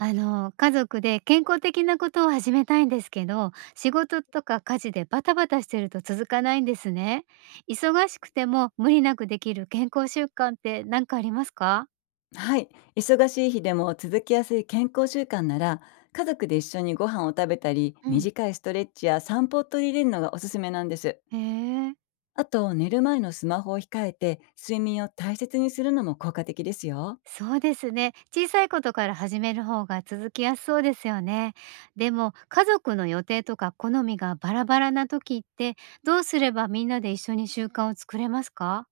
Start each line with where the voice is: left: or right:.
right: 家族で健康的なことを始めたいんですけど、仕事とか家事でバタバタしてると続かないんですね。忙しくても無理なくできる健康習慣って何かありますか？
left: はい。忙しい日でも続きやすい健康習慣なら、家族で一緒にご飯を食べたり、
right: うん、
left: 短いストレッチや散歩を取り入れるのがおすすめなんです。
right: へえ、
left: あと、寝る前のスマホを控えて、睡眠を大切にするのも効果的ですよ。
right: そうですね。小さいことから始める方が続きやすそうですよね。でも、家族の予定とか好みがバラバラな時って、どうすればみんなで一緒に習慣を作れますか？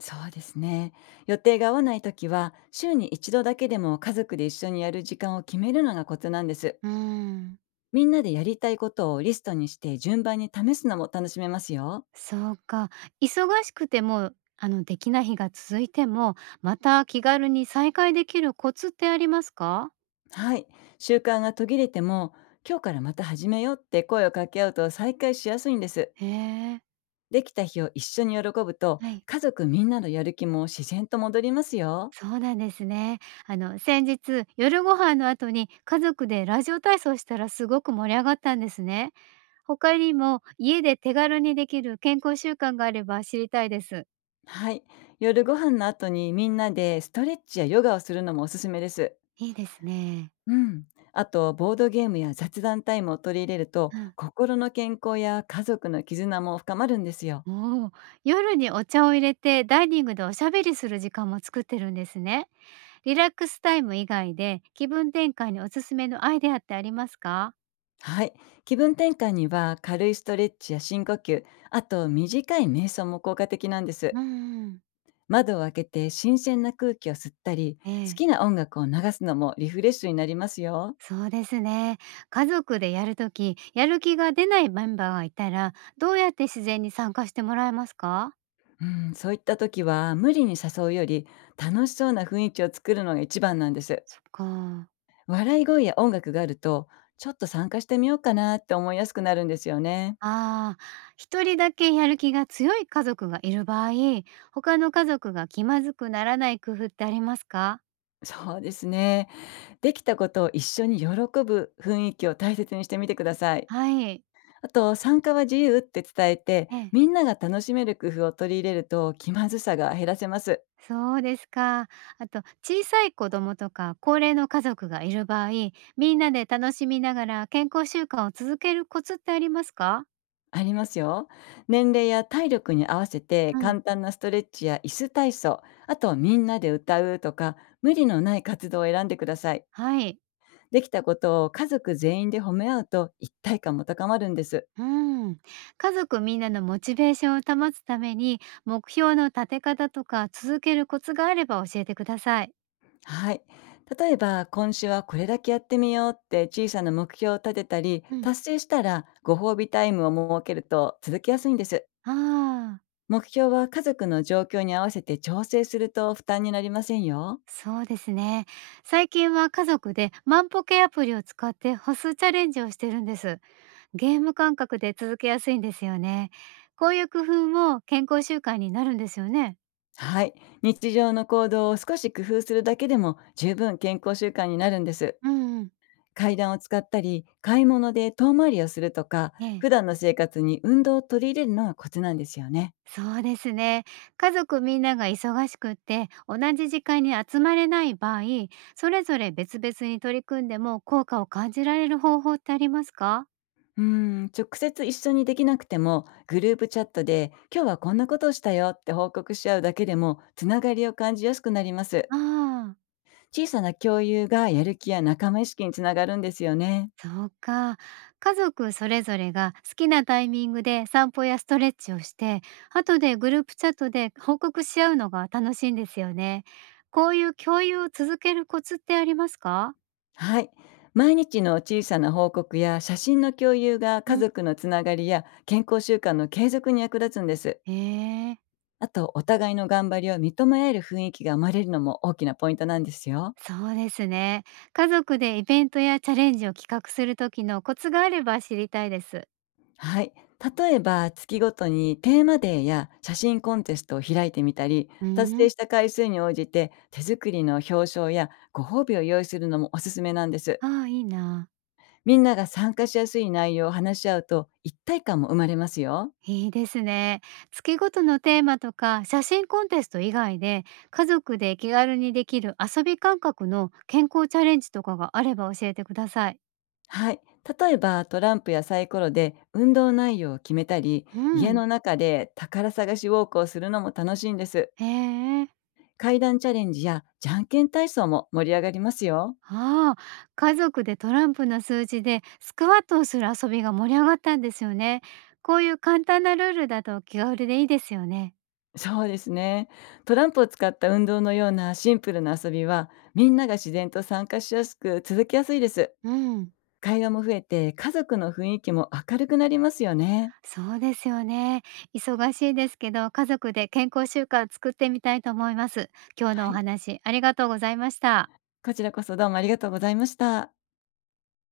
left: そうですね。予定が合わないときは、週に一度だけでも家族で一緒にやる時間を決めるのがコツなんです。
right: うん。
left: みんなでやりたいことをリストにして順番に試すのも楽しめますよ。
right: そうか。忙しくても、できない日が続いても、また気軽に再開できるコツってありますか？
left: はい。習慣が途切れても、今日からまた始めようって声を掛け合うと再開しやすいんです。
right: へえ、
left: できた日を一緒に喜ぶと、
right: はい。
left: 家族みんなのやる気も自然と戻りますよ。
right: そうなんですね。先日、夜ご飯の後に家族でラジオ体操したらすごく盛り上がったんですね。他にも家で手軽にできる健康習慣があれば知りたいです。
left: はい。夜ご飯の後にみんなでストレッチやヨガをするのもおすすめです。
right: いいですね。
left: うん。あと、ボードゲームや雑談タイムを取り入れると、
right: うん。
left: 心の健康や家族の絆も深まるんですよ。
right: おお、夜にお茶を入れてダイニングでおしゃべりする時間も作ってるんですね。リラックスタイム以外で気分転換におすすめのアイデアってありますか？
left: はい。気分転換には軽いストレッチや深呼吸、あと短い瞑想も効果的なんで
right: う
left: す。
right: ん。
left: 窓を開けて新鮮な空気を吸ったり、
right: え
left: 好
right: え、
left: きな音楽を流すのもリフレッシュになりますよ。
right: そうですね。家族でやるときやる気が出ないメンバーがいたら、どうやって自然に参加してもらえますか？
left: うん、そういった時は無理に誘うより、楽しそうな雰囲気を作るのが一番なんです。
right: そっか。
left: 笑い声や音楽があると、ちょっと参加してみようかなって思いやすくなるんですよね。
right: ああ、一人だけやる気が強い家族がいる場合、他の家族が気まずくならない工夫ってありますか？
left: そうですね。できたことを一緒に喜ぶ雰囲気を大切にしてみてください。
right: はい。
left: あと、参加は自由って伝えて、
right: ええ。
left: みんなが楽しめる工夫を取り入れると気まずさが減らせます。
right: そうですか。あと、小さい子供とか高齢の家族がいる場合、みんなで楽しみながら健康習慣を続けるコツってありますか？
left: ありますよ。年齢や体力に合わせて
right: うん。
left: 簡単なストレッチや椅子体操、あとはみんなで歌うとか、無理のない活動を選んでください。
right: はい。
left: できたことを家族全員で褒め合うと一体感も高まるんです。
right: うん。家族みんなのモチベーションを保つために、目標の立て方とか続けるコツがあれば教えてください。
left: はい。例えば、今週はこれだけやってみようって小さな目標を立てたり、
right: うん。
left: 達成したらご褒美タイムを設けると続きやすいんです。
right: ああ、
left: 目標は家族の状況に合わせて調整すると負担になりませんよ。
right: そうですね。最近は家族で万歩計アプリを使って歩数チャレンジをしてるんです。ゲーム感覚で続けやすいんですよね。こういう工夫も健康習慣になるんですよね。
left: はい。日常の行動を少し工夫するだけでも十分健康習慣になるんです。
right: うんうん。
left: 階段を使ったり、買い物で遠回りをするとか、
right: ええ、
left: 普段の生活に運動を取り入れるのがコツなんですよね。
right: そうですね。家族みんなが忙しくって同じ時間に集まれない場合、それぞれ別々に取り組んでも効果を感じられる方法ってありますか？
left: うん、直接一緒にできなくても、グループチャットで今日はこんなことをしたよって報告し合うだけでも、つながりを感じやすくなります。
right: ああー。
left: 小さな共有がやる気や仲間意識につながるんですよね。
right: そうか。家族それぞれが好きなタイミングで散歩やストレッチをして、後でグループチャットで報告し合うのが楽しいんですよね。こういう共有を続けるコツってありますか？
left: はい。毎日の小さな報告や写真の共有が
right: う
left: 家
right: ん、
left: 族のつながりや健康習慣の継続に役立つんです。
right: ええ。
left: あと、お互いの頑張りを認め合える雰囲気が生まれるのも大きなポイントなんですよ。
right: そうですね。家族でイベントやチャレンジを企画する時のコツがあれば知りたいです。
left: はい。例えば、月ごとにテーマデーや写真コンテストを開いてみたり、
right: う
left: 達成
right: ん。
left: した回数に応じて手作りの表彰やご褒美を用意するのもおすすめなんです。
right: ああ、いいな。
left: みんなが参加しやすい内容を話し合うと一体感も生まれますよ。
right: いいですね。月ごとのテーマとか写真コンテスト以外で家族で気軽にできる遊び感覚の健康チャレンジとかがあれば教えてください。
left: はい。例えば、トランプやサイコロで運動内容を決めたり、
right: う
left: 家
right: ん。
left: の中で宝探しウォークをするのも楽しいんです。
right: へえ。
left: 階段チャレンジやじゃんけん体操も盛り上がりますよ。
right: ああ、家族でトランプの数字でスクワットをする遊びが盛り上がったんですよね。こういう簡単なルールだと気軽でいいですよね。
left: そうですね。トランプを使った運動のようなシンプルな遊びは、みんなが自然と参加しやすく続きやすいです。
right: うん。
left: 会話も増えて家族の雰囲気も明るくなりますよね。
right: そうですよね。忙しいですけど家族で健康習慣を作ってみたいと思います。今日の
left: は
right: お
left: い。
right: 話ありがとうございました。
left: こちらこそ、どうもありがとうございました。